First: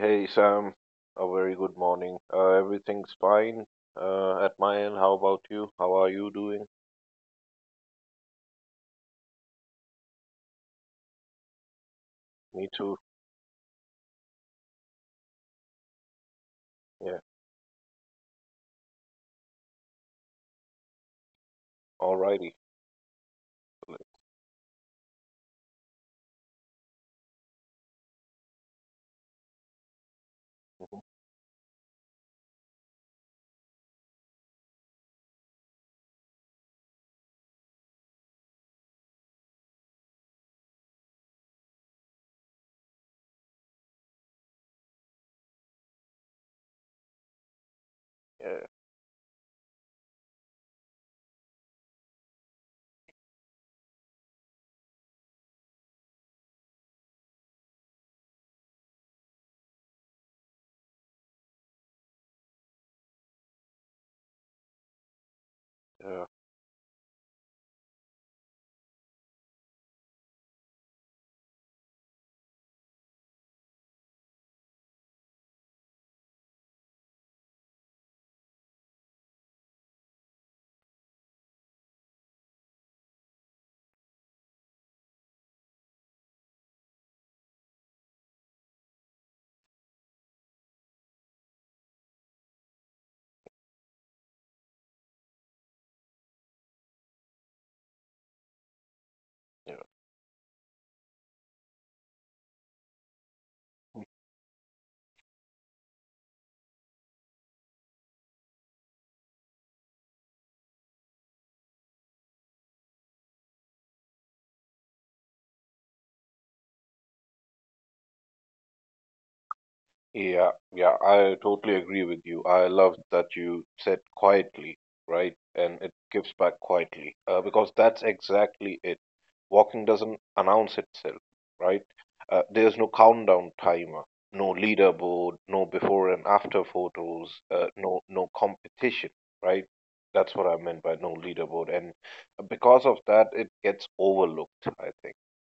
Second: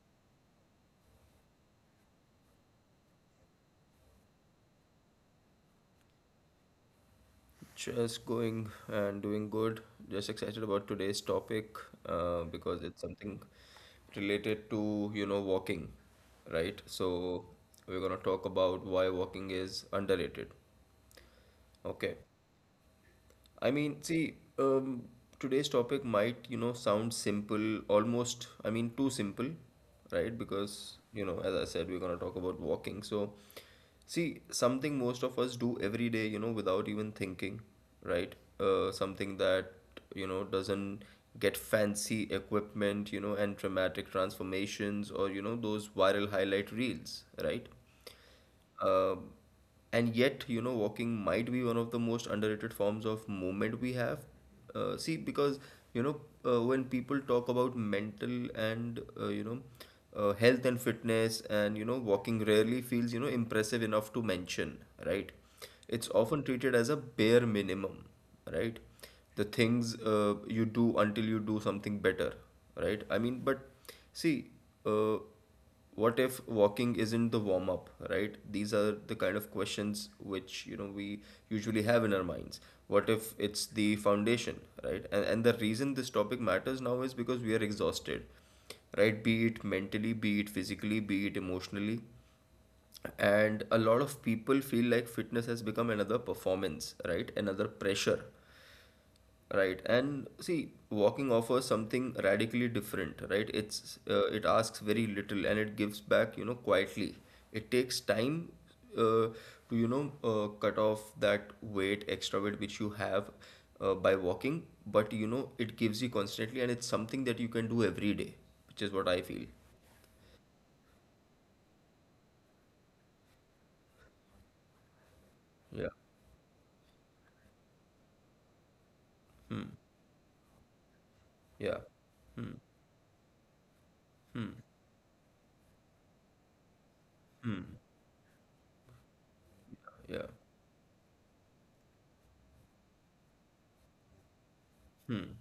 hey, Sam. A very good morning. Everything's fine at my end. How about you? How are you doing? Just going and doing good. Just excited about today's topic Me because too. it's something related to, you know, walking, right? Yeah. So we're gonna talk about why walking is underrated. Okay. Alrighty. I mean, see, today's topic might, you know, sound simple, almost, I mean, too simple, right? Mhm. Because, you know, as I said, we're going to talk about walking. So, see, something most of us do every day, you know, without even thinking, right? Something that, you know, doesn't get fancy equipment, you know, and dramatic transformations or, you know, those viral highlight reels, right? Yeah. Uh, and yet, you know, walking might be one of the most underrated forms of movement we have. See, because, you know, when people talk about mental and, you know, health and fitness and, you know, walking rarely feels, you know, impressive enough to mention, right? It's Yeah. often treated as a bare minimum, right? The things you do until you do something better, right? I mean, but see, uh, what if walking isn't the warm up, right? These are the kind of questions which, you know, we usually have in our minds. What if it's the foundation, right? And the reason this topic matters now is because we are exhausted, right? Be it mentally, be it physically, be it emotionally. And a lot of people feel like fitness has become another performance, right? Another pressure. Right. And see, walking offers something radically different, right? It's, it asks very little and it gives back, you know, quietly. It takes time uh, to, you know, cut off that weight, extra weight which you have by walking, but you know, it gives you constantly and it's something that you can do every day, which is what I feel. Yeah, yeah, I totally agree with you. I love that you said quietly, right? And it Yeah. gives back quietly, because that's exactly it. Walking Hmm. doesn't announce itself, right? Yeah. Hmm. There's no countdown timer, no leaderboard, no before and after photos, Hmm. no competition, right? That's Yeah. what I meant by no leaderboard. And because of that, it gets overlooked, I think. Hmm.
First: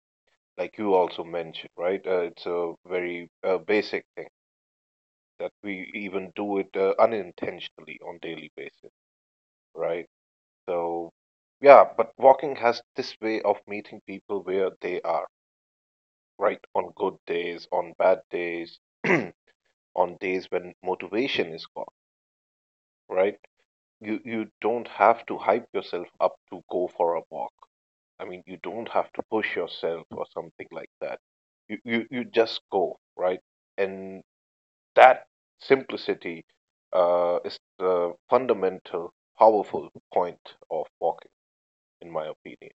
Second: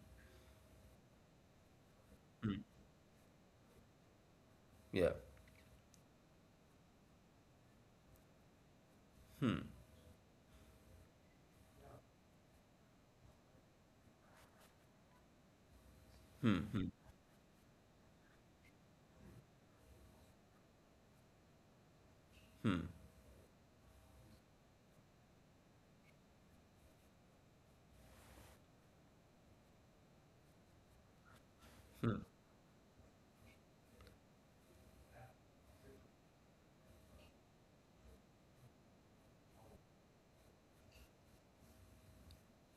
Like you also mentioned, right? It's a very basic thing Yeah. that we even do it unintentionally on daily basis, right? So yeah, but walking has this way of meeting people where they are, Hmm. right? Hmm. On good days, on bad days, on days when motivation is gone, Hmm. right? You don't have to hype yourself up to go for a walk. I mean, you don't have to push yourself or something like that. You you, Hmm. you just go, right? And that simplicity is the fundamental, powerful point of walking, in my opinion.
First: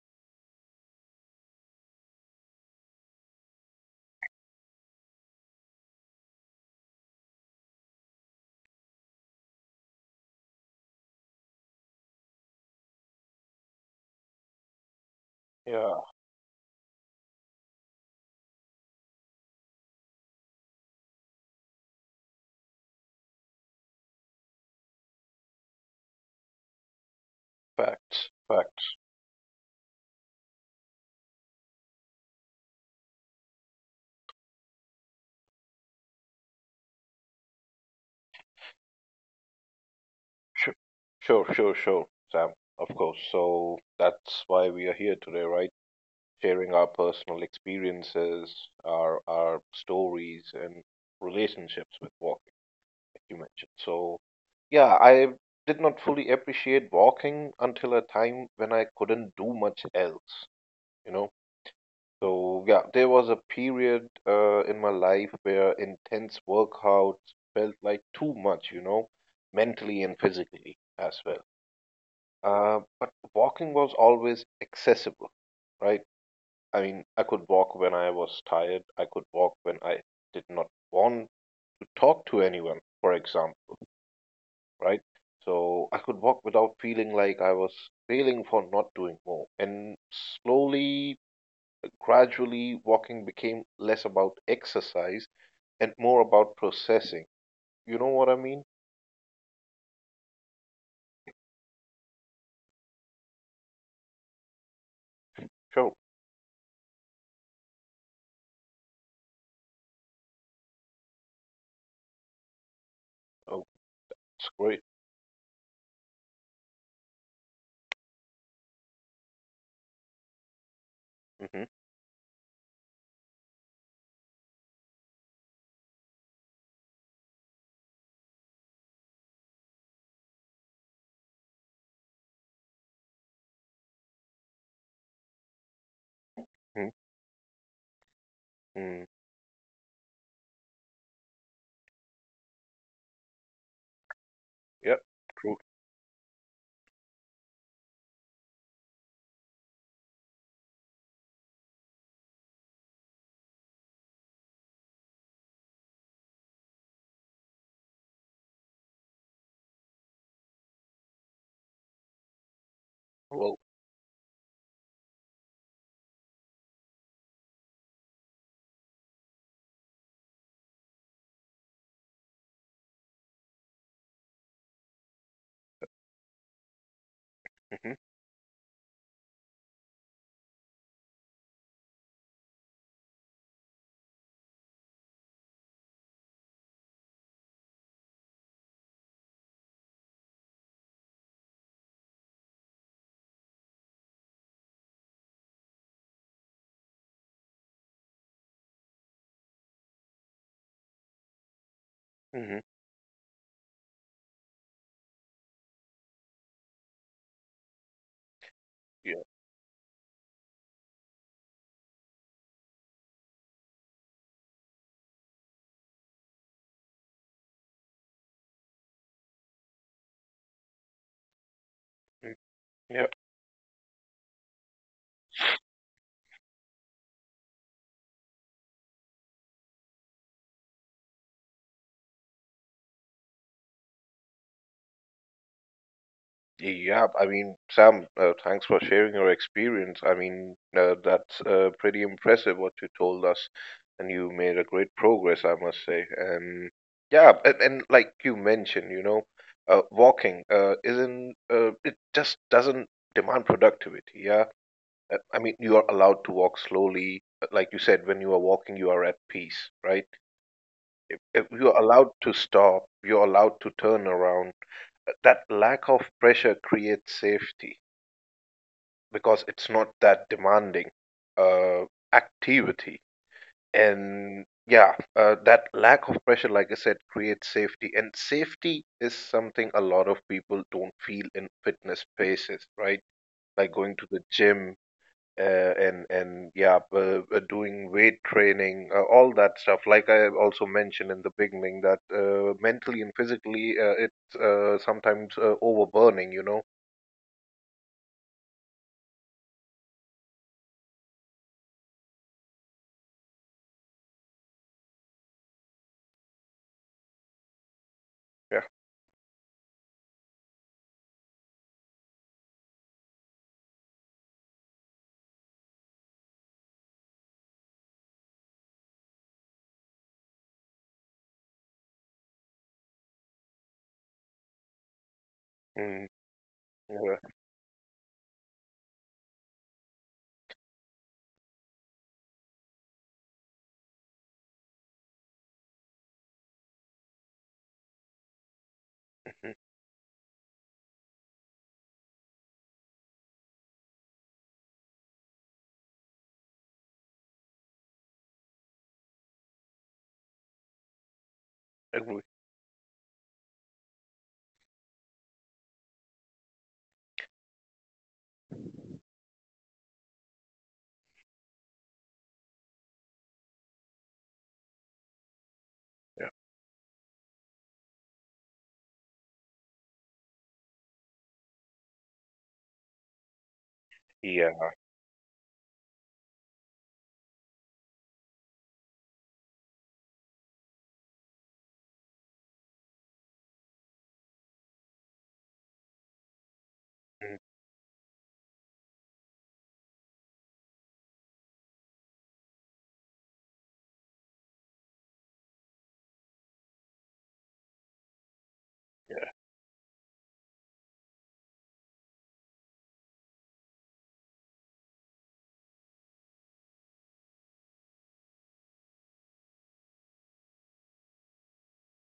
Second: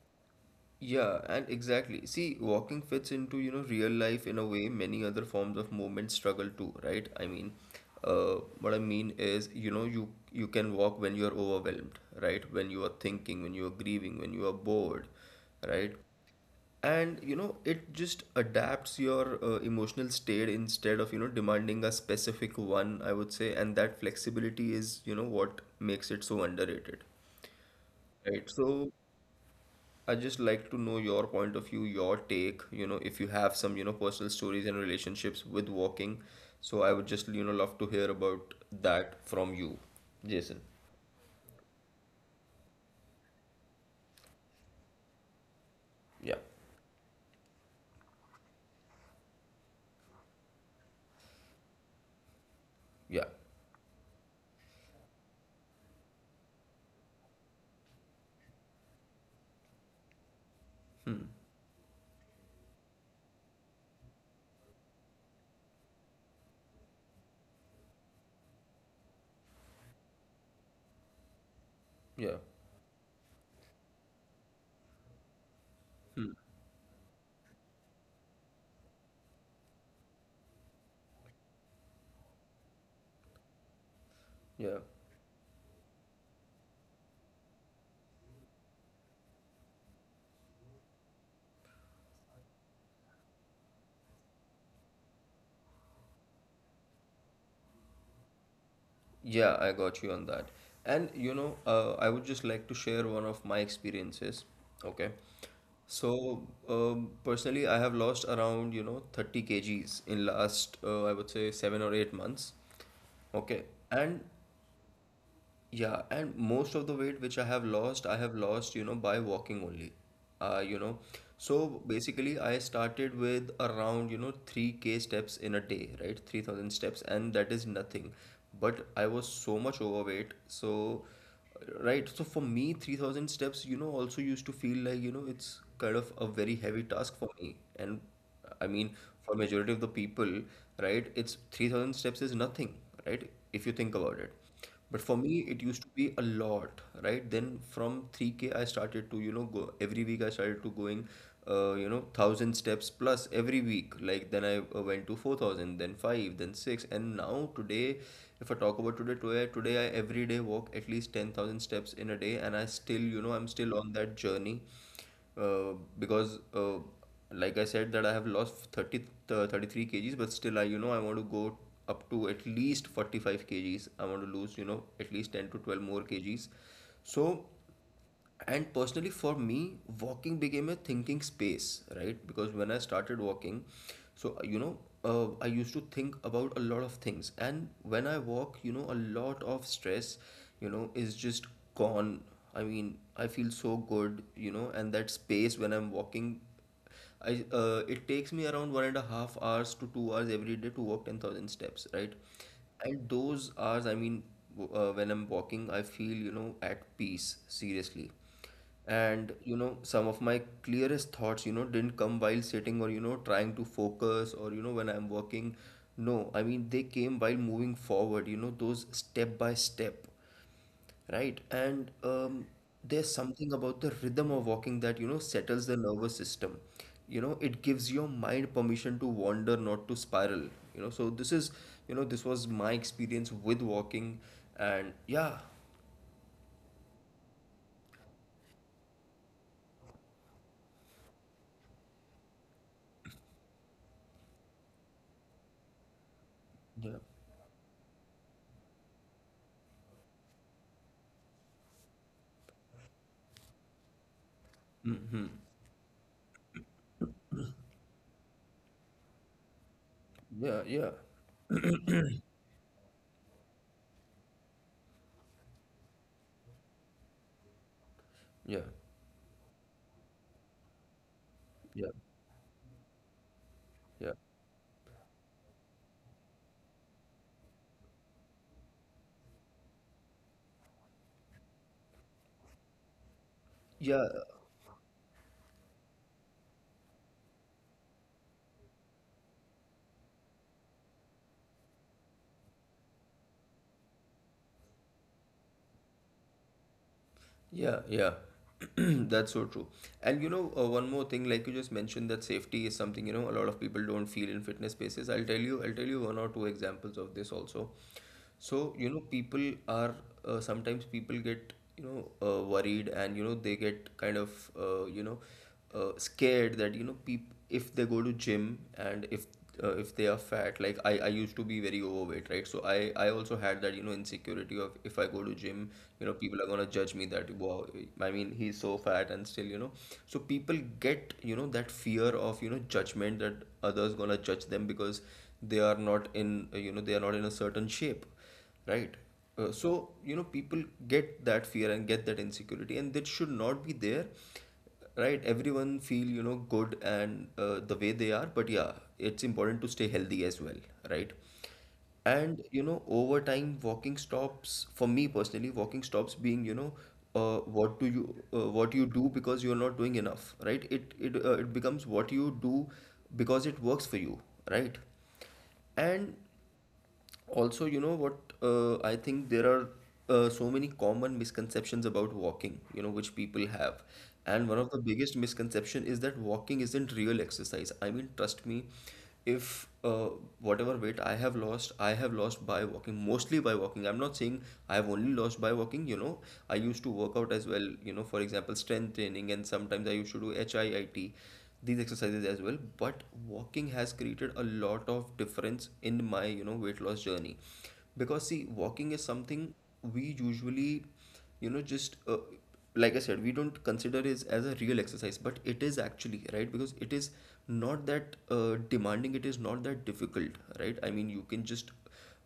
Yeah, and exactly. See, walking fits into, you know, real life in a way many other forms of movement struggle too, right? I mean, what I mean is, you know, you can walk when you are overwhelmed, right? When you are thinking, when you are grieving, when you are bored, right? Yeah, And you know, it just adapts your emotional state instead of, you know, demanding a specific one, I would say, and that flexibility is, you know, what makes it so underrated, facts, right? So facts. I just like to know your point of view, your take, you know, if you have some, you know, personal stories and relationships with walking. So I would just, you know, love to hear about that from you, Jason. Sure, sure, Sam, of course. So that's why we are here today, right? Yeah. Sharing our personal experiences, our stories, and relationships with walking, Yeah. as you mentioned. So, yeah, I did not fully appreciate walking until a time when I couldn't do much else. You know. So yeah, there was a period in my life where intense workouts felt like too much, you know, mentally and physically as well. Yeah. But walking was always accessible, right? Hmm. I mean, I could walk when I was tired. I could walk when I did not want to talk to anyone, for example, Yeah. right? So I could walk without feeling like I was failing for not doing more. And slowly Gradually, walking became less about exercise and more about processing. You know what I mean? Yeah, I got you on that. And you know, I would just like to share one of my experiences. Okay. Sure. So, personally, I have lost around, you know, 30 kgs in last, I would say, 7 or 8 months. Okay. Oh, And it's great. yeah, and most of the weight which I have lost, you know, by walking only. You know, Mm-hmm. so basically, I started with around, you know, 3K steps in a day, right? 3,000 steps, and that is nothing. But I was so much overweight. So, right. So for me, 3,000 steps, you know, also used to feel like, you know, it's kind of a very heavy task for me. And I mean, Mm-hmm. for majority of the people, right, it's 3,000 steps is nothing, right? If you think about it. But Yeah, for me, it true. used to be a lot, right? Then from 3K, I started to, you know, go every week. I started to going, you know, 1,000 steps plus every week. Like then I went to 4,000, then five, then six, and now today, if I talk about today, today I every day walk at least 10,000 steps in a day, and I still, you know, I'm Well, still on that journey because like I said that I have lost 30 uh, 33 kgs, but still I, you know, I want to go up to at least 45 kgs. I want to lose, you know, at least 10 to 12 more kgs. So, mm-hmm. and personally for me, walking became a thinking space, right? Because when I started walking, so you know, I used to think about a lot of things, and when I walk, you know, a lot of stress, you know, is just gone. I mean, I feel so good, you know, and that space when I'm walking, I, it takes me around 1.5 hours to 2 hours every day to walk 10,000 steps, right? Mm-hmm. And those hours, I mean, when I'm walking, I feel, you know, at peace, seriously. Yeah. And, you know, some of my clearest thoughts, you know, didn't come while sitting or, you know, trying to focus or, you know, when I'm walking. No, I mean, they came while moving forward, you know, those step by step, right? And Mm. There's Yeah. something about the rhythm of walking that, you know, settles the nervous system. You know, it gives your mind permission to wander, not to spiral. You know, so this is, you know, this was my experience with walking, and yeah, Yeah, I mean, Sam, thanks for sharing your experience. I mean, that's pretty impressive what you told us, and you made a great progress, I must say. And yeah, yeah, and like you mentioned, you know, walking isn't, it just doesn't demand productivity. Yeah. I mean, you are allowed to walk slowly. But like you said, when you are walking, you are at peace, right? yeah, yeah, If you're allowed to stop, you're allowed to turn around. That lack of pressure creates safety yeah, because it's not that demanding yeah, uh, activity. yeah. And yeah, that lack of pressure, like I said, creates safety. And safety is something a lot of people don't feel in fitness spaces, right? Like Yeah, going to the gym. And yeah, doing weight training, all that stuff. Like I also mentioned in the beginning, that mentally and physically, it's sometimes overburning. You know. yeah, yeah. That's so true. And you know, one more thing, like you just mentioned that safety is something, you know, a lot of people don't feel in fitness spaces. I'll tell you one or two examples of this also. Yeah. So, you know, people are, sometimes people get, you know, worried and, you know, they get kind of, you know, scared that, you know, people, if they go to gym, and if they are fat, like I used to be very overweight, right? So I also had that, you know, insecurity of if I go to gym, you know, Mm, people are gonna judge me yeah. that, wow, I mean, he's so fat and still, you know. So people get, you know, that fear of, you know, judgment that others gonna judge them because they are not in, you know, they are not in a certain shape. Right. So, you know, people get that fear and get that insecurity, and that should not be there. Right. Everyone feel, you know, good and, the way they are, but yeah, it's important to stay healthy as well. Right. And, you know, over time, walking stops, for me personally, walking stops being, you know, what you do because you're not doing enough, right? It becomes what you do because it works for you, right? And also you know what, I think there are, so many common misconceptions about walking, you know, which people have. And one of the biggest misconception is that walking isn't real exercise. I mean, trust me, if whatever weight I have lost, I have lost by walking, mostly by walking. I'm not saying I have only lost by walking, you know. I used to work out as Yeah. well, you know, for example, strength training, and sometimes I used to do HIIT, these exercises as well. But walking has created a lot of difference in my, you know, weight loss journey. Because see, walking is something we usually, you know, just like I said, we don't consider it as a real exercise, but it is actually, right? Because it is not that demanding, it is not that difficult, right? I mean, you can just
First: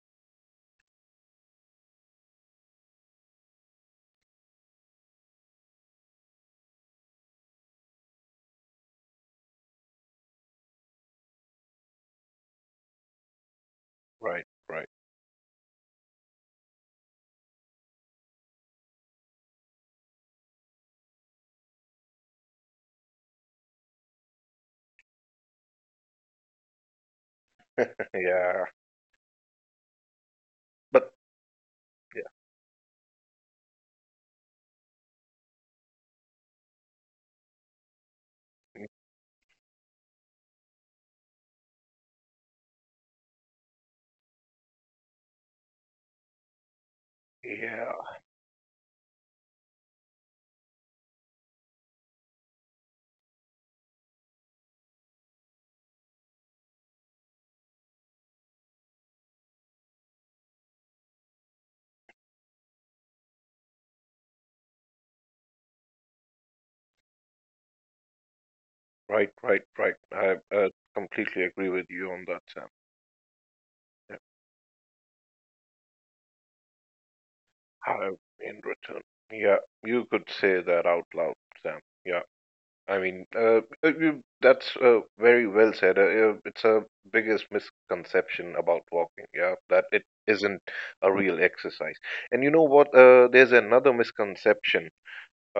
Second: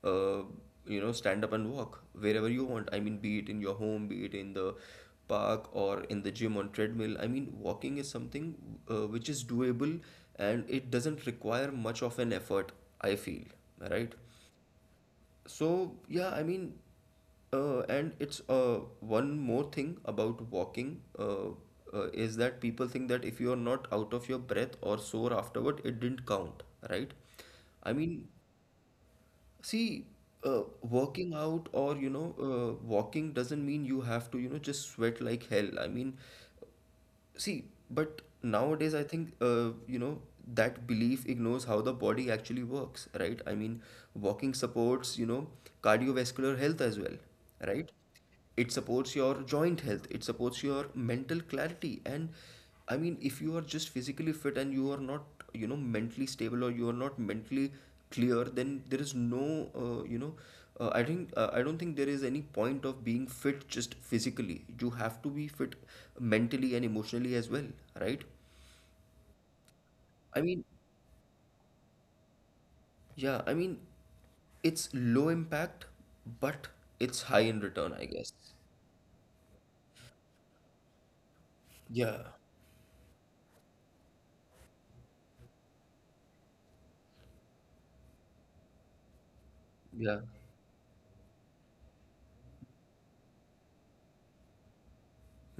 uh, you know, stand up and walk wherever you want. I mean, be it in your home, be it in the park, or in the gym on treadmill. I mean, walking is something which is doable, and it doesn't require much of an effort, I feel, right? Right, right. So, yeah, I mean, and it's one more thing about walking, is that people think that if you are not out of your breath or sore afterward, it didn't count, right? I mean, Yeah. see, But working out or you know, walking doesn't mean you have to, you know, just sweat like hell. I mean, see, but yeah. nowadays I think, you know, that belief ignores how the body actually works, right? I mean, walking supports, you know, cardiovascular health as well, right? Yeah. It supports your joint health, it supports your mental clarity, and I mean, if you are just physically fit and you are not, you know, mentally stable or you are not mentally clear, then there is no, you know, I don't think there is any point of being fit just physically. You have to be fit mentally and emotionally as well, right? Right, right, right. I I mean, uh, completely agree with you on that, Sam. yeah, I mean, Yeah. it's low impact, but it's high in return, I How guess. in return. Yeah, you could say that out loud, Sam. Yeah. Yeah, I mean, that's very well said. It's a biggest misconception about walking, yeah, that it yeah. isn't a real exercise. And you know what? There's another misconception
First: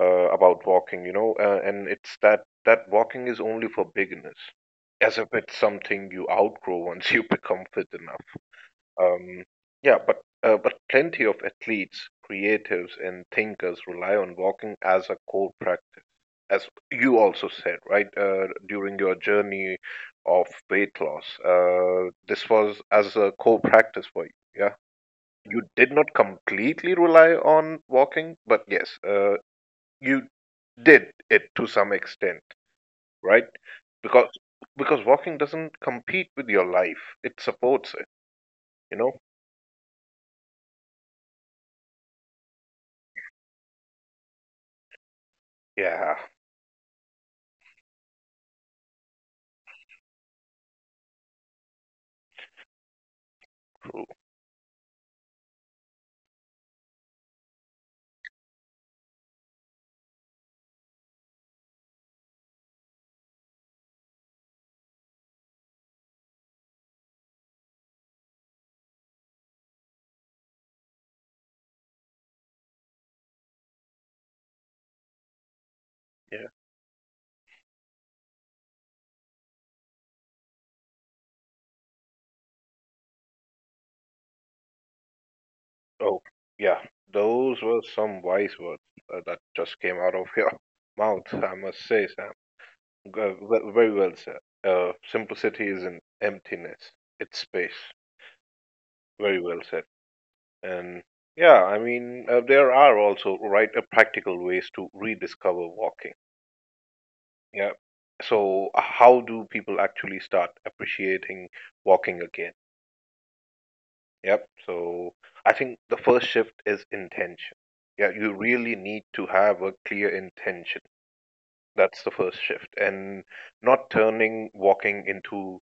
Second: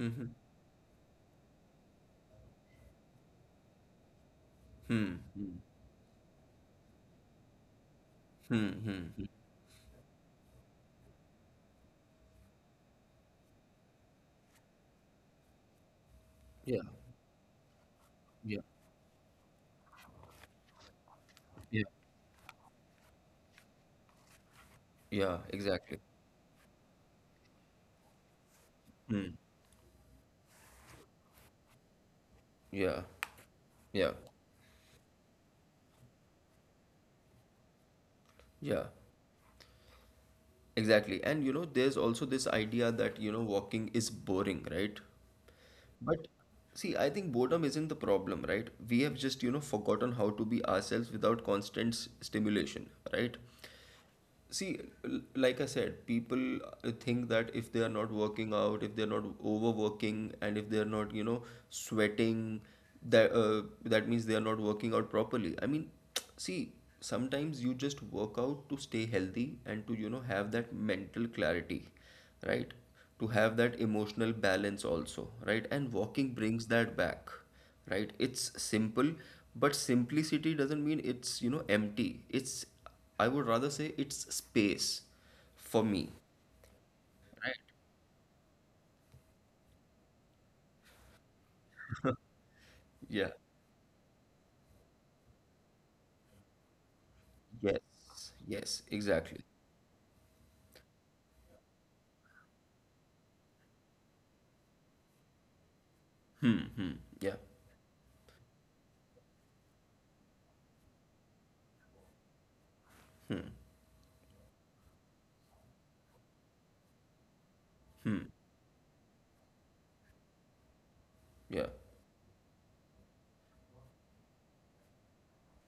Mm-hmm. about walking, you know, and it's that walking is only for beginners, as if Hmm. it's something you outgrow once you become fit enough. Hmm. Hmm. hmm. Um, yeah, but plenty of athletes, creatives, and thinkers rely on walking as a core practice, as Yeah. you also said, right? Yeah. During your journey of weight loss, Yeah. This was as a core practice for you. Yeah, Yeah. you did Exactly. not completely rely on walking, but yes, Hmm. You did it to some extent, Yeah. right? Yeah. Because because walking doesn't compete with your life; it supports it. Yeah. You know? Exactly. And you know, there's also this idea that, you know, walking is boring, right? Yeah. But see, I think boredom isn't the problem, right? We have just, you know, forgotten how to be ourselves without constant stimulation, right? True. See, like I said, people think that if they are not working out, if they're not overworking, and if they're not, you know, sweating, that means they are not working out properly. I mean, see, sometimes you just work out to stay healthy and to, you know, have that mental clarity, right? To have that emotional balance also, right? And walking Yeah. brings that back. Right, it's simple, but simplicity doesn't mean it's, you know, empty. It's, I would rather say it's space for me. Oh, yeah. Right. Those were some wise words that just came out of your mouth. I must say, Sam. Yeah. Very well said. Simplicity isn't emptiness; it's Yes. space. Yes. Very Exactly. well said. And yeah, I mean, there are also right practical ways to rediscover walking. Hmm. Hmm. Yeah. Yeah. So how do people actually start appreciating walking again? Yep. So I think the first shift is intention. Yeah, Hmm. you really need to have a clear intention. Yeah. That's the first shift, and not turning walking into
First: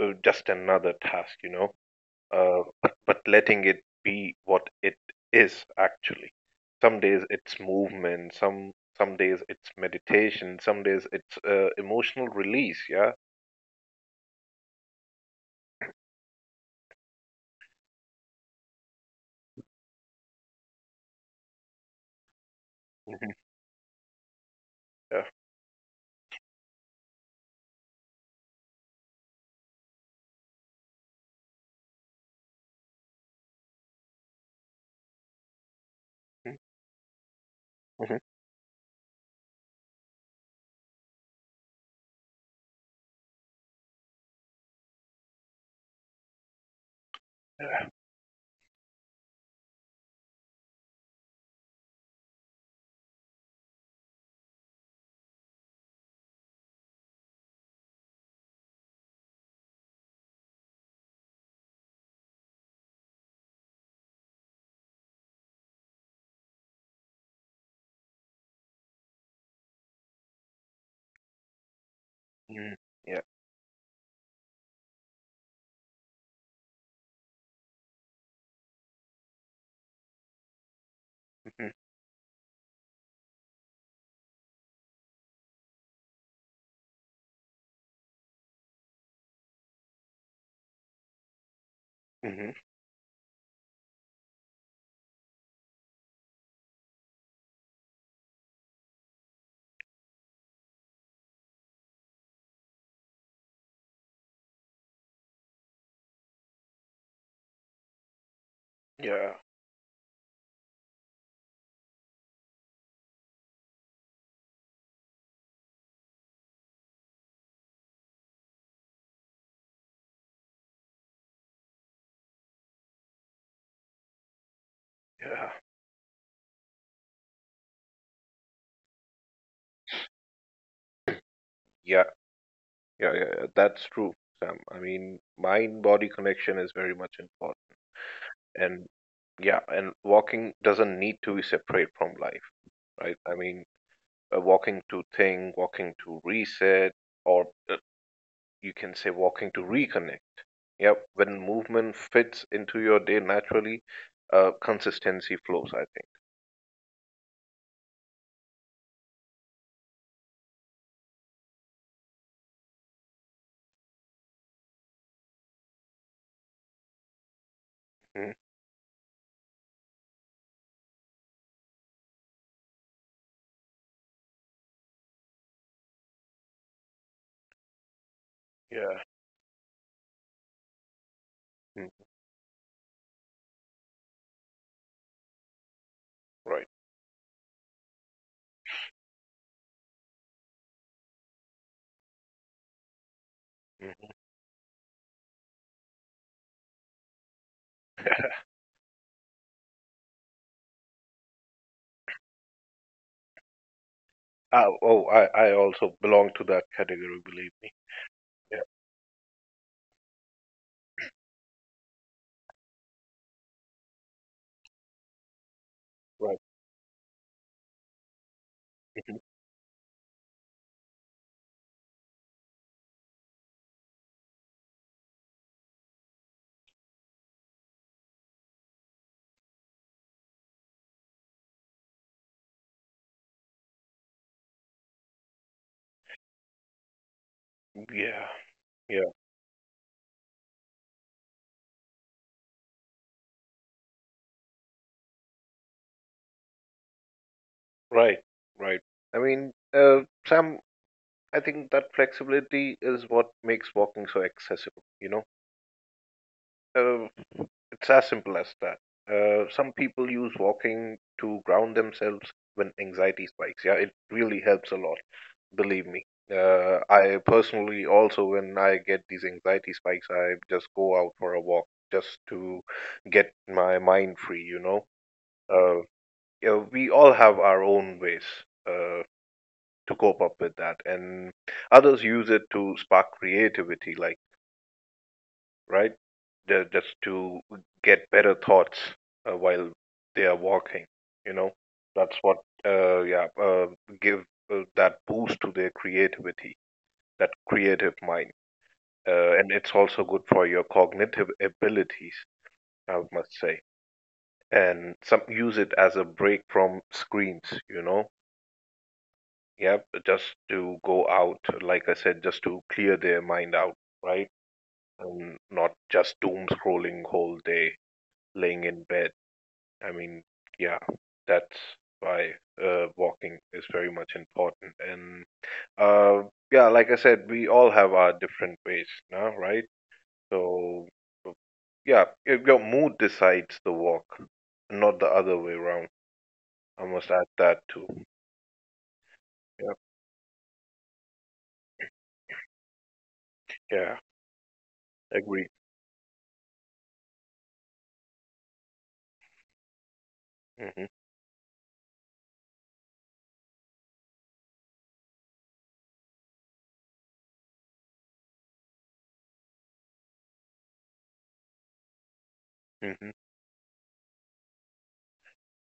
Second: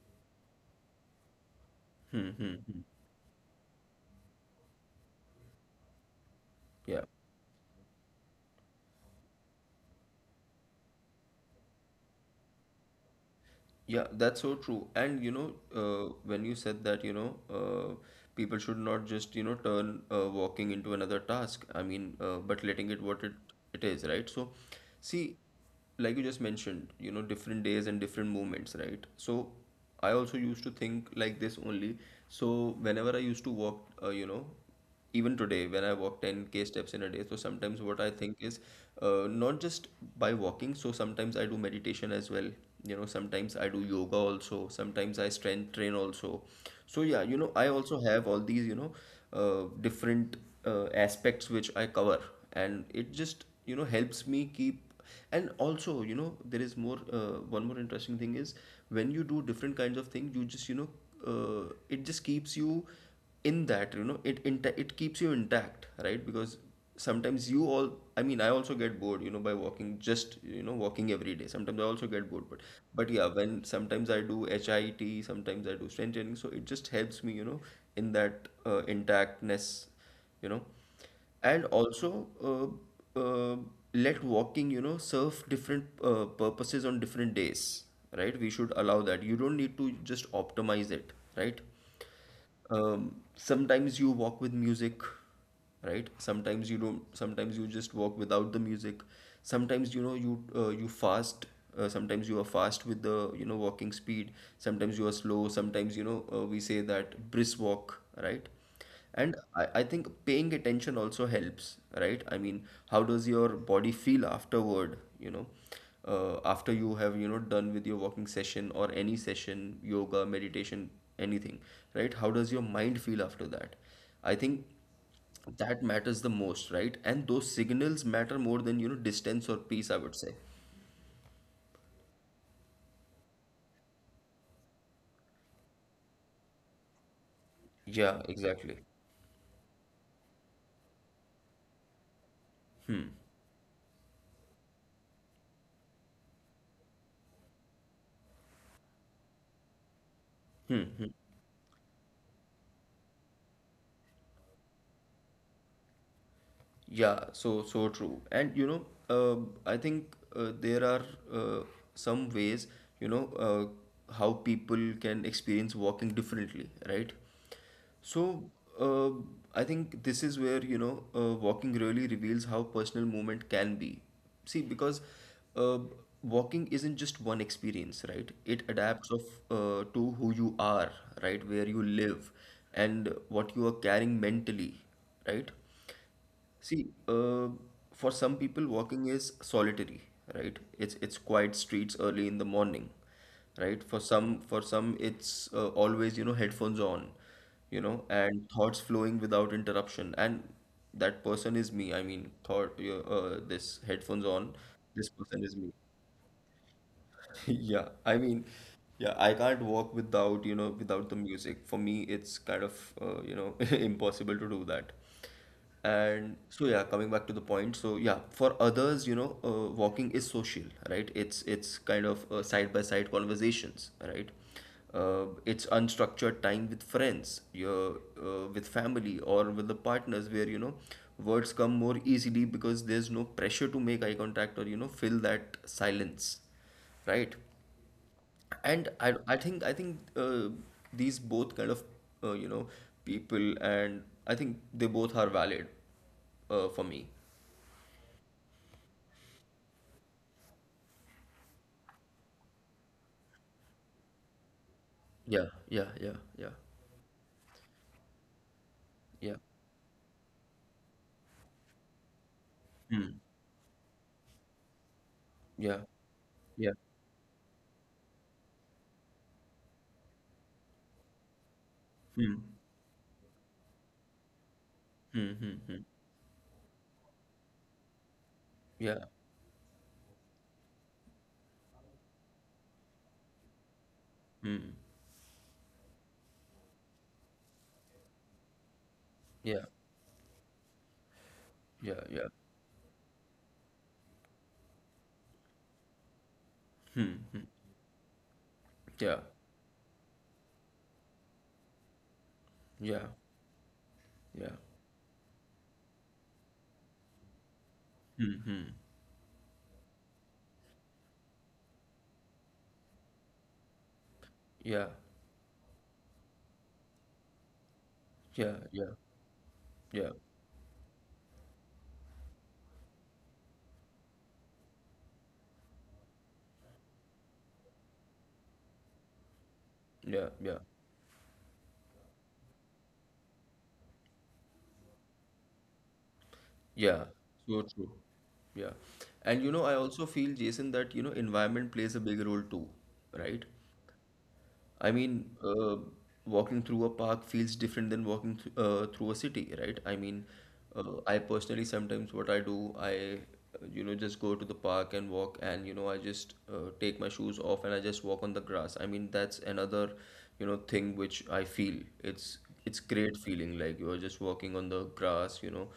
just another task, you know, Hmm. Hmm. Hmm. But letting it be what it is actually. Some Yeah. days it's movement, some days it's meditation, some days it's emotional release. Yeah. Yeah, that's so true. And you know, when you said that, you know, people should not just, you know, turn walking into another task. I mean, but letting it what it Mm-hmm. it is, right? So, Yeah. see, like you just mentioned, you know, different days and different moments, right? So, I also used to think like this only. So, whenever I used to walk, you know, even today when I walk Mhm. 10k steps in a day, so sometimes what I Mhm. think is, not just by walking. So sometimes I do meditation as well, you know, sometimes I do yoga also, sometimes I strength train also. So yeah, you know, I Yeah. also have all these, you know, different aspects which I cover, and it just, you know, helps me keep. And also, you know, there is more, one more interesting thing is, when you do different kinds of things, you just, you know, uh, it just keeps you in that, you know, it it keeps you intact, right? Because sometimes you all, I mean, I also get bored, you know, by walking, just, you know, walking every day, sometimes I also get bored. but Mhm. but Yeah. yeah, when sometimes I do HIIT, sometimes I do strength training, so it just helps me, you know, in that intactness, you know. And Mhm. also let walking, you know, serve different purposes on different days, right? We should allow that. You don't need to just optimize it, right? Mhm. Sometimes you walk with music, right? Sometimes you don't. Sometimes you just walk without the music. Sometimes, you know, you you fast. Sometimes you are fast with the, you know, walking speed. Sometimes you are slow. Sometimes, you know, we say that brisk walk, right? Yeah. And I think paying attention also helps, right? I mean, how does your body feel afterward, you know, after you have, you know, done with your walking session or any session, yoga, meditation, anything, right? How does your mind feel after that? I think Yeah. that matters the most, right? And those signals matter more than, you know, distance or pace, I would say. Yeah. Yeah. Yeah. Yeah. That's true, Sam. I mean, mind body connection is very much important. Yeah, exactly. And yeah, and walking doesn't need to be separate from life, right? I mean, walking to think, walking to reset, or you can say walking to reconnect. Hmm. Yep. Hmm. When movement fits into your day naturally, consistency flows, I think. Yeah, so so true. And you know, I think there are uh, some ways, you know, how people can experience walking differently, right? Mhm. So uh, I think this is where, you know, walking really reveals how personal movement can be. See, because uh, walking isn't just one experience, right? It Yeah. adapts of to who you are, right? Where you Mm. live and what you are carrying mentally, right? Right. See, for some people, walking is solitary, right? It's quiet streets early in the morning, right? For Mm. some, it's always, you know, headphones on, you know, and thoughts flowing without interruption. And that person is me. I mean, thought this headphones on, Oh, oh, this I, person I is me. also belong to that category, believe me. Yeah, I mean, Yeah, yeah, I can't walk without, you know, without the music. For me, it's kind of, you know, impossible to do that. And right. so yeah, coming back to the point, so yeah, for others, you know, walking is social, right? It's kind of side by side conversations, right? It's unstructured time with friends, your with family or with the partners, where, you know, words come more easily because there's no pressure to make eye contact or, you know, fill that silence, right? Yeah, And yeah, I think these both kind of you know, people, and I think they both are valid for me. right, right. I mean, Sam, I think that flexibility is what makes walking so accessible, you know? Yeah, yeah, yeah, yeah, Uh, it's as simple as that. yeah. Some people use walking to ground themselves when hmm. anxiety spikes. Yeah, it really helps a lot. Yeah, Believe me. yeah. I personally also, when I get these anxiety spikes, I just go out for a walk just hmm. to get my mind free, you know. Hmm. Uh, yeah, we all have our own ways Yeah, uh, to cope up with that, and others use it to spark creativity, like, right? Just to get better thoughts yeah, while they are walking, you know. yeah, That's yeah. what, uh, yeah, uh, give that boost to their creativity, hmm. that Hmm. creative mind. Yeah, And it's also good for your cognitive abilities, I yeah, must say. yeah, And some use it as a break from screens, you know. Yeah, just to go out, like I said, just to clear their mind out, right? yeah, And not just doom scrolling whole day, yeah, laying in yeah, bed. I yeah, mean, yeah, that's why walking is very much important. And uh, yeah, like I said, we all have our different ways now, right? yeah, yeah. So yeah, your mood decides the walk, not the other way around. I Yeah, must add so that true. too. Yeah. And you know, I Yeah, also feel, Jason, that, you know, environment plays a big role too, right? yeah, I mean, agree. Walking through a park feels different than walking th through a city, right? I mean, Hmm. I personally, sometimes what I do, you know, just go to the park and walk, and you know, I just take my shoes off and I just walk on the grass. I mean, that's another, you know, thing which I feel it's great Hmm. feeling, like you're just walking on the grass, you know.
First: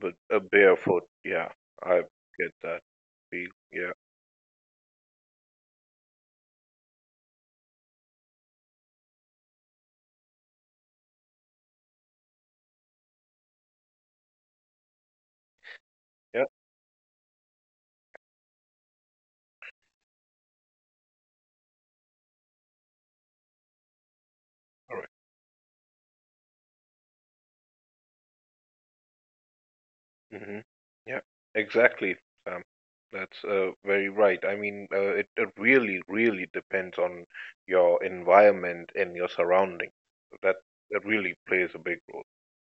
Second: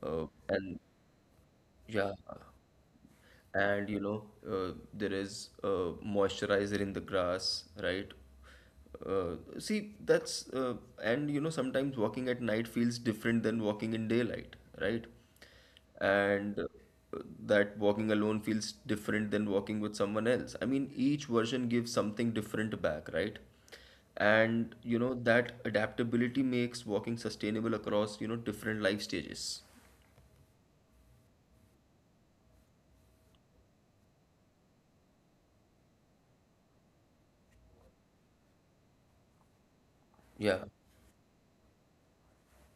But Uh, a and barefoot, yeah, I yeah, get that feel. and Yeah, you know, there is a moisturizer in the grass, right? See, that's and you know, sometimes walking at night feels different than walking in daylight, right? yeah, And that walking alone feels different than walking with someone else. I mean, each version gives something different back, right? And all you right. know, that adaptability makes walking sustainable across, you know, different life stages. Mm-hmm. Yeah, exactly, Sam. That's very right. I mean, it really, really depends on your environment and your surrounding. That Yeah, that really plays a big role,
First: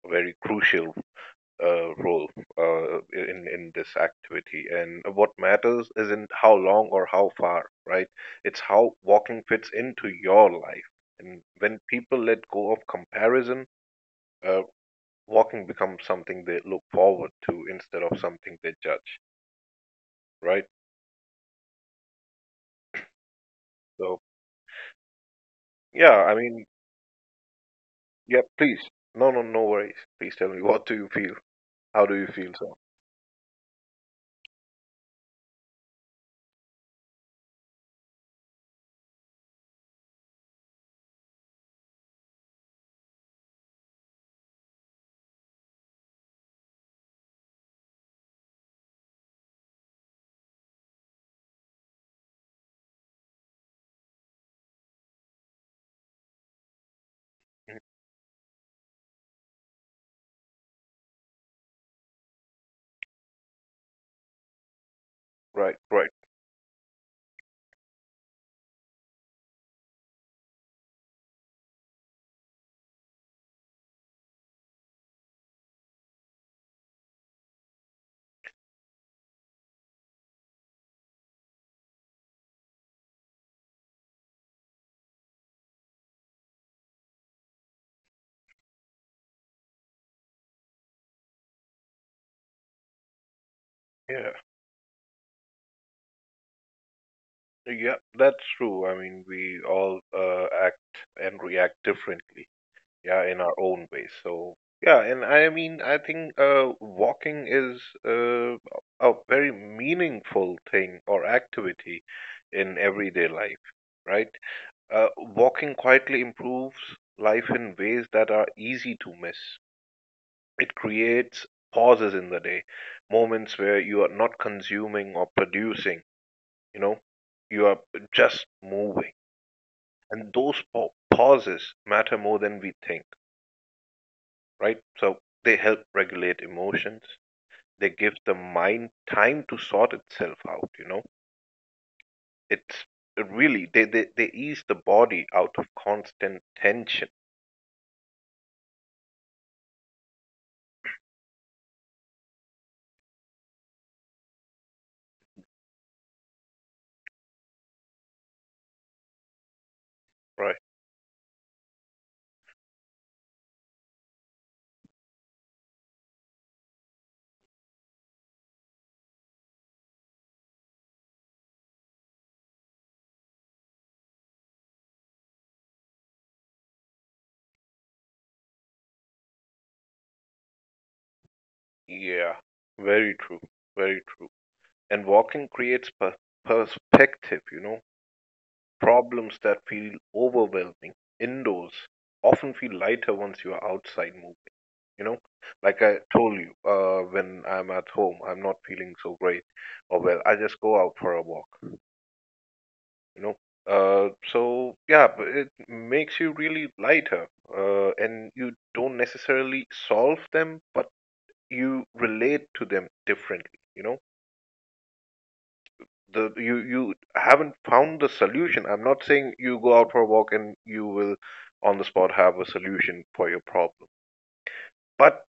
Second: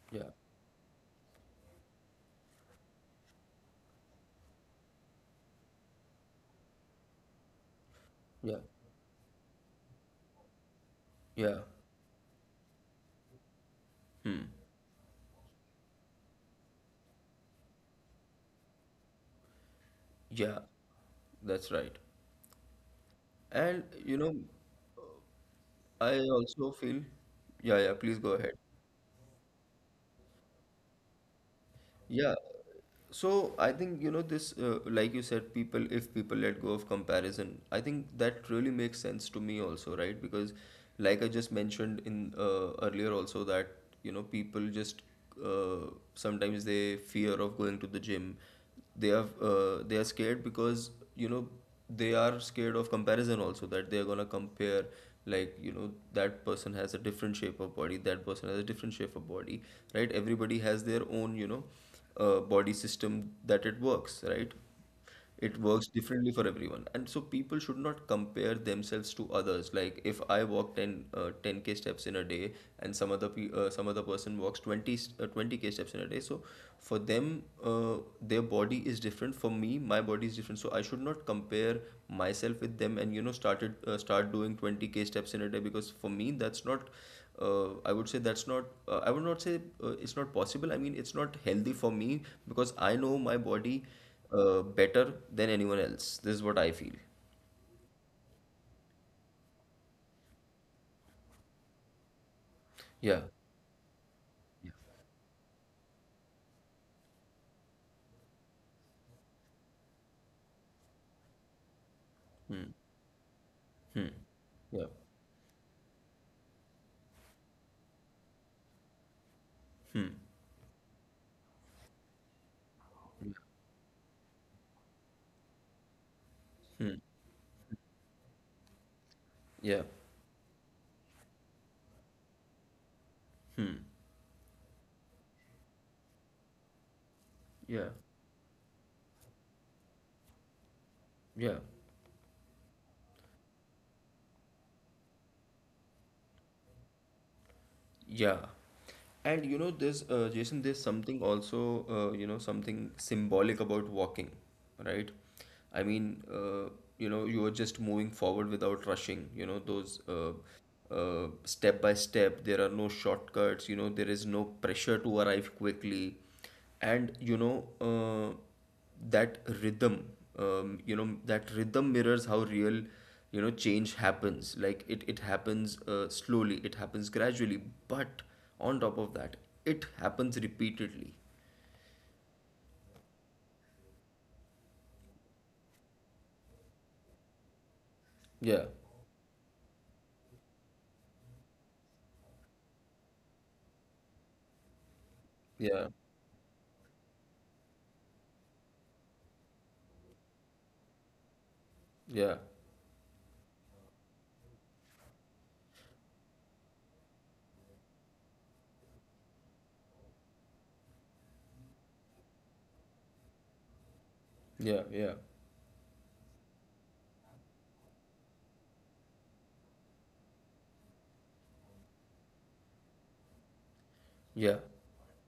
a yeah, very crucial role in this activity. And what matters isn't how long or how far, right? yeah, It's how walking fits into your life. And yeah. when people let go of comparison, Hmm. uh, walking becomes something they look forward to instead of something they judge, Yeah, right? that's right. And you So know, I yeah, I mean, also feel, yeah, yeah, please go yeah, ahead. please, no, no, no worries. Please tell me, what do you feel? How do you Yeah, feel? So, so I think, you know, like you said, people, if people let go of comparison, I think that really makes sense to me also, right? Because, like I just mentioned in earlier also, that, you know, people just sometimes they fear of going to the gym. They are they are scared, because you know, they are scared of comparison also, that they are gonna compare, like you know, that person has a different shape of mhm. body, that person has a different shape of body, right? Everybody has their own, you know, body system that it works, right? It Right, works right, differently for everyone. And so people should not compare themselves to others. Like if I walk 10 uh, 10k steps in a day, and some some other person walks 20k steps in a day, so for them their body is different, for me my body is different, so I should not compare myself with them and, you know, start doing 20k steps in a day, because for me that's not, I would say that's not, I would not say it's not possible. I mean, it's not healthy for me, because I know my body yeah. Better than anyone else. This is what I feel. Yeah, that's true. I mean, we all act and react differently, Yeah. yeah, in our own ways. So, yeah, and I mean, I think walking is uh, a very meaningful thing or activity Hmm. in everyday life, Hmm. right? Yeah. Walking quietly improves life in ways that are easy to miss. Hmm. It creates pauses in the day, moments where you are not consuming or producing, you Hmm. know, you are just moving, Yeah. and those pauses matter more than we think, Hmm. right? So they help regulate emotions, they Yeah. give the mind time to sort itself out, you know, Yeah. it's really they ease the body out of constant tension, Yeah. And you know, there's Jason, there's something also, you know, something symbolic about walking, right? I mean, you know, you are just moving forward without rushing, you know, those right? Step by step, there are no shortcuts, you know, there is no pressure to arrive quickly. And, you know, that rhythm, you know, that rhythm mirrors how real, you know, change happens. Like it happens slowly, it happens gradually, but on top of that, it happens repeatedly. Yeah, very true, very true. And walking creates perspective, you know, Yeah, problems that feel overwhelming indoors often feel lighter once you are outside moving, you know, like yeah, I told you, when I'm at home I'm not feeling so great or well, I just go out for a walk, yeah, you know. So yeah, but it makes you really lighter, and you don't necessarily solve them, but you relate to them differently, you know. yeah, yeah, The You haven't found the solution, I'm not saying you go out for a walk and you will on the spot have a solution for your problem, yeah, but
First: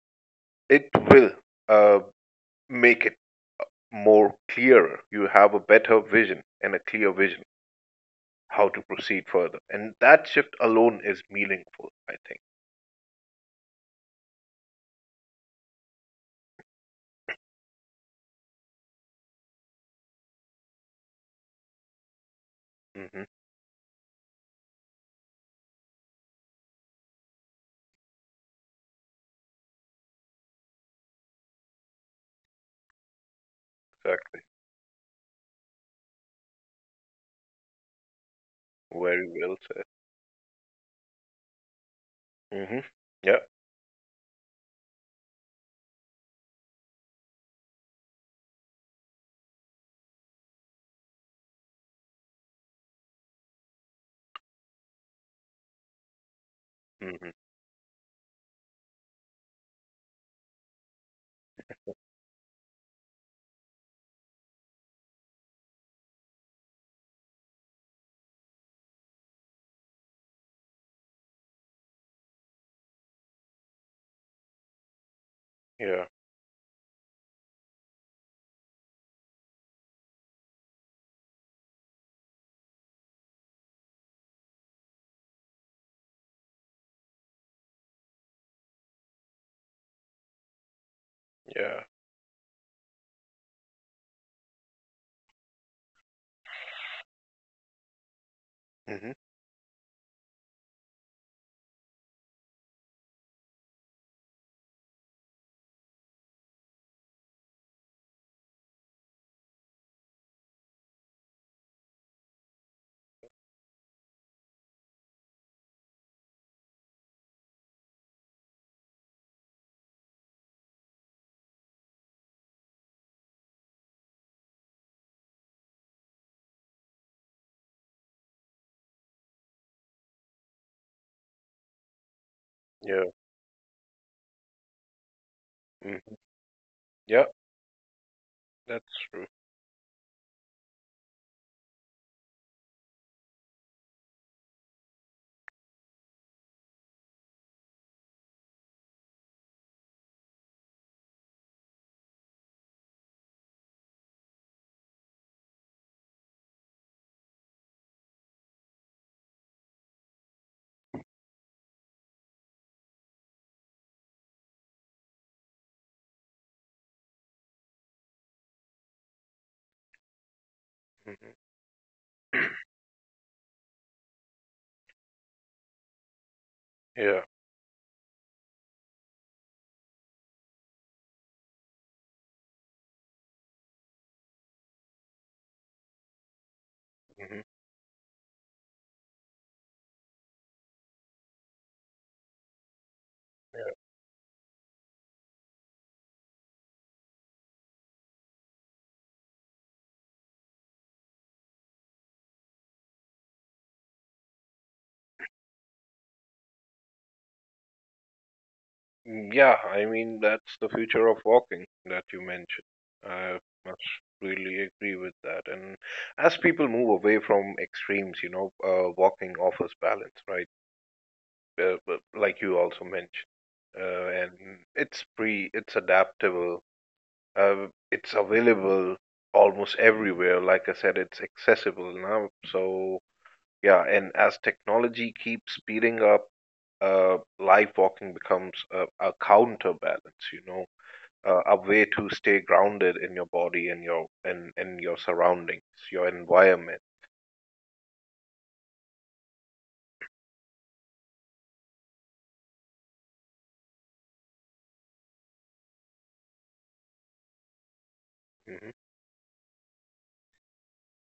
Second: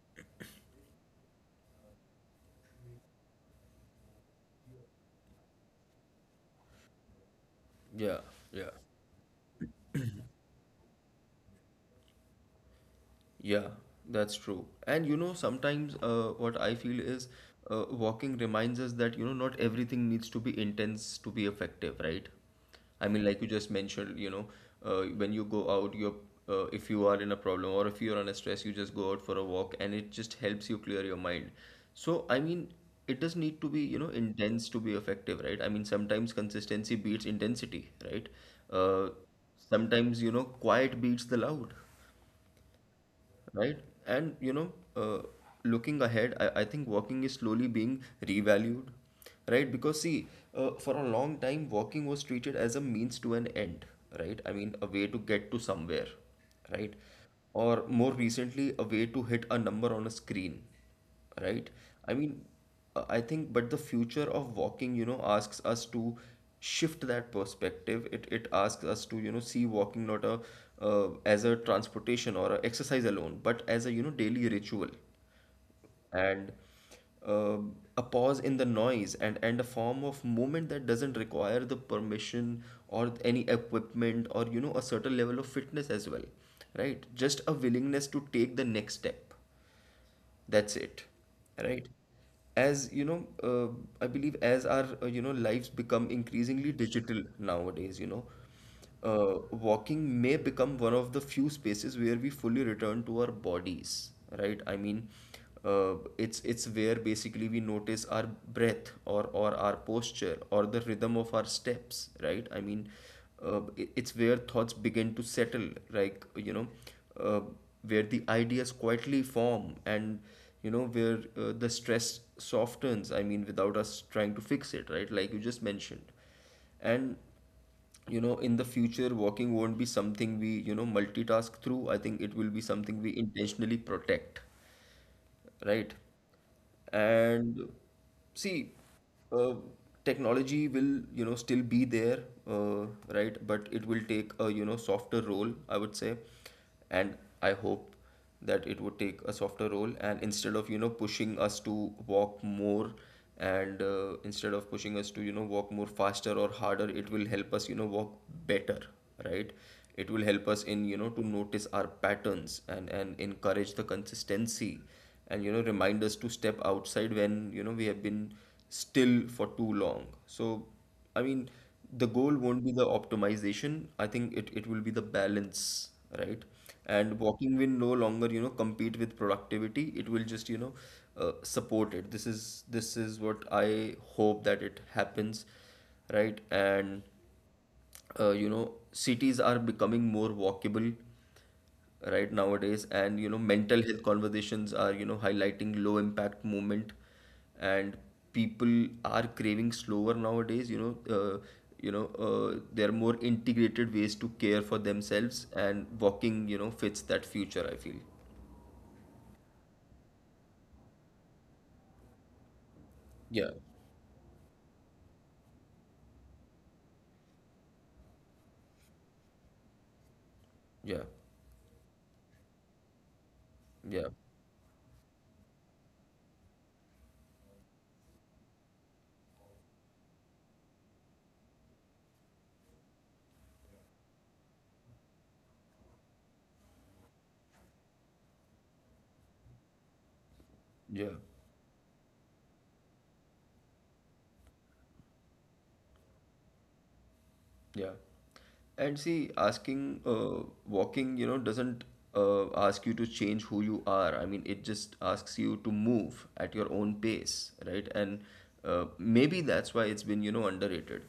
it will uh, make it more clearer. You have a better vision and a clear vision yeah, how yeah. to proceed further. And that shift alone is meaningful, I think. Yeah, that's true. And you know, sometimes what I feel is walking reminds us that, you know, not everything needs to be intense to be effective, right? I Hmm. mean, like you just mentioned, you know, when you go out, if you are in a problem or if you're under stress, you just go out for a walk and it just helps you clear your mind. So, I mean, it does need to be, you know, Exactly. intense to be effective, right? I mean, sometimes consistency beats intensity, right? Uh, Very well said. sometimes, you know, quiet beats the loud, Hmm. Yeah. right? And you know, looking ahead, I think walking is slowly being revalued, right? Because see, for a long time, walking was treated as a means to an end, right? I mean, a way to get to somewhere, right? Hmm. Or more recently, a way to hit a number on a screen, right. i mean I think but the future of walking, you know, asks us to shift that perspective. It asks us to, you know, see walking not a as a transportation or a exercise alone, but as a, you know, daily ritual Yeah. and uh, a pause in the noise, and a form of movement that doesn't require the permission or any equipment or, you know, a certain level of fitness as well, right? Just a willingness to take the next step, that's it, Yeah. right? As you know, I believe, as our you know, lives become increasingly digital nowadays, you know, Hmm. Walking may become one of the few spaces where we fully return to our bodies, right? I mean it's where basically we notice our breath, or our posture or the rhythm of our steps, right? Uh, it's where thoughts begin to settle, like, you know, uh, where the ideas quietly form, and, you know, where the stress softens, I mean, without us trying to fix it, right, like you just mentioned. And, you know, in the future walking won't be something we, you know, multitask through. I think it will be something Yeah. we intentionally protect, right? Hmm. Yeah. And see, That's true. uh, technology will, you know, still be there, uh, right? But it will take a, you know, softer role, I would say. And I hope that it would take a softer role. And instead of, you know, pushing us to walk more and instead of pushing us to, you know, walk more faster or harder, it will help us, you know, walk better, right? It will help us in, you know, to notice our patterns, and encourage the consistency, and, you know, remind us to step outside when, you know, we have been still for too long. So i Hmm. mean the goal won't be the optimization. I think it will be the balance, right? And Yeah. walking will no longer, you know, compete with productivity, it will just, you know, support it. This is what I hope that it happens, right? And Hmm. You know, cities are becoming more walkable, right, nowadays. And, you know, mental health conversations are, you know, highlighting low impact movement, and people are craving slower nowadays, you know, there are more integrated ways to care for themselves, and walking, you know, fits that future, I feel. Yeah. I mean, that's the future of walking that you mentioned. I yeah must really agree with that. And as people move away from extremes, you know, walking offers balance, right? yeah But like you also mentioned, yeah and it's free, it's adaptable, it's available almost everywhere. Like I said, it's accessible now. So yeah, and as technology keeps speeding up, live walking becomes a counterbalance. You know, yeah a way to stay grounded in your body and your and your surroundings, your environment. Yeah. And see, asking, walking, you know, doesn't ask you to change who you are. I mean, it just asks you to move at your own pace, right? And Hmm. maybe that's why it's been, you know, underrated.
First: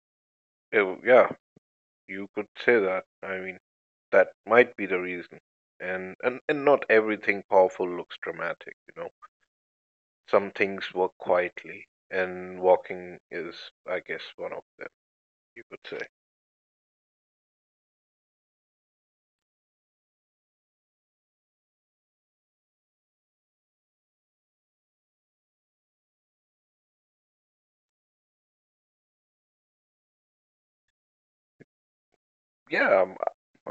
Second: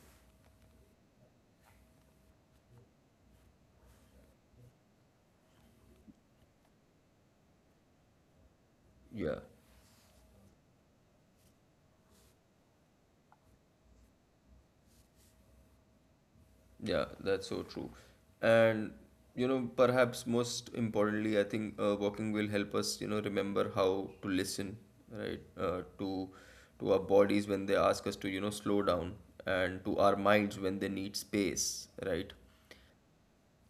Yeah, you could say that. I mean, that might be the reason. And, and not everything powerful looks dramatic, you know. Yeah. Some things work quietly, and walking is, I guess, one of them. You could say, Yeah, that's so true. And, you know, perhaps most importantly, I think walking will help us, you know, remember how to listen, right, to our bodies when they ask us to, you know, slow down, and to our minds when they need space, right? yeah.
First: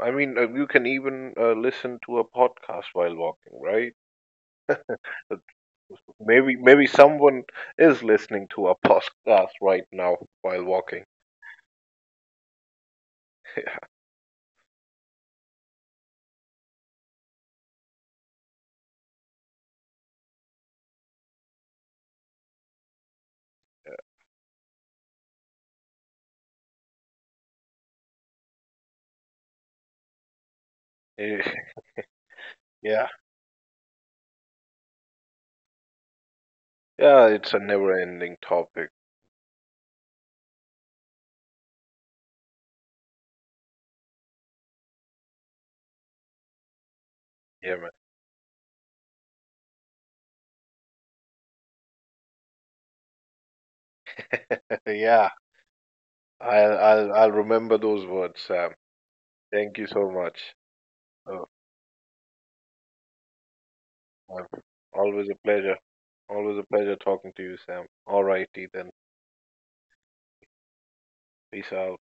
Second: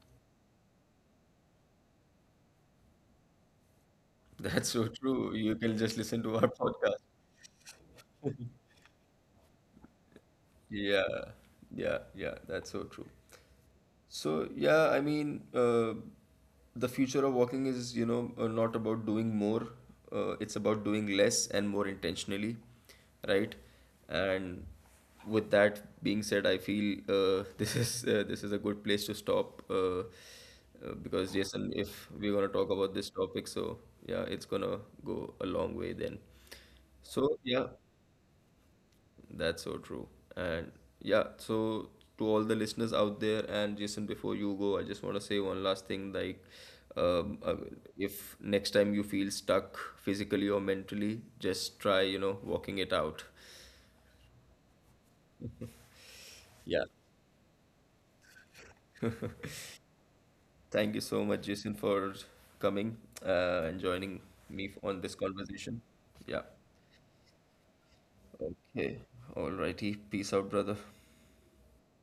I mean, you can even listen to a podcast while walking, right? That's so true. But You can just listen to our maybe podcast. someone is listening to a podcast right now while walking. Yeah, yeah, yeah. That's so true. So yeah, I mean, the future of walking is, you know, not about doing more. It's about doing less and more intentionally, right? And with that being said, I feel this is a good place to stop, because Yeah. Jason, if we're gonna talk about Yeah, this topic, so yeah, it's gonna go a long way then. yeah. So It's a yeah, never-ending topic. that's so true. And yeah, so to all the listeners out there, and Jason, before you go, I just want to say one last thing. Like, um, uh, Yeah, man. if next time you feel stuck physically or mentally, just try, you know, walking it out. Yeah. I'll Yeah. I'll I'll remember those words, Sam. Thank you so much. Thank you so much, Oh, Jason, for coming and joining uh, me on this always a pleasure. conversation. Yeah. Always a pleasure talking to you, Sam. All righty then. Okay. Alrighty. Peace out, brother. Peace out.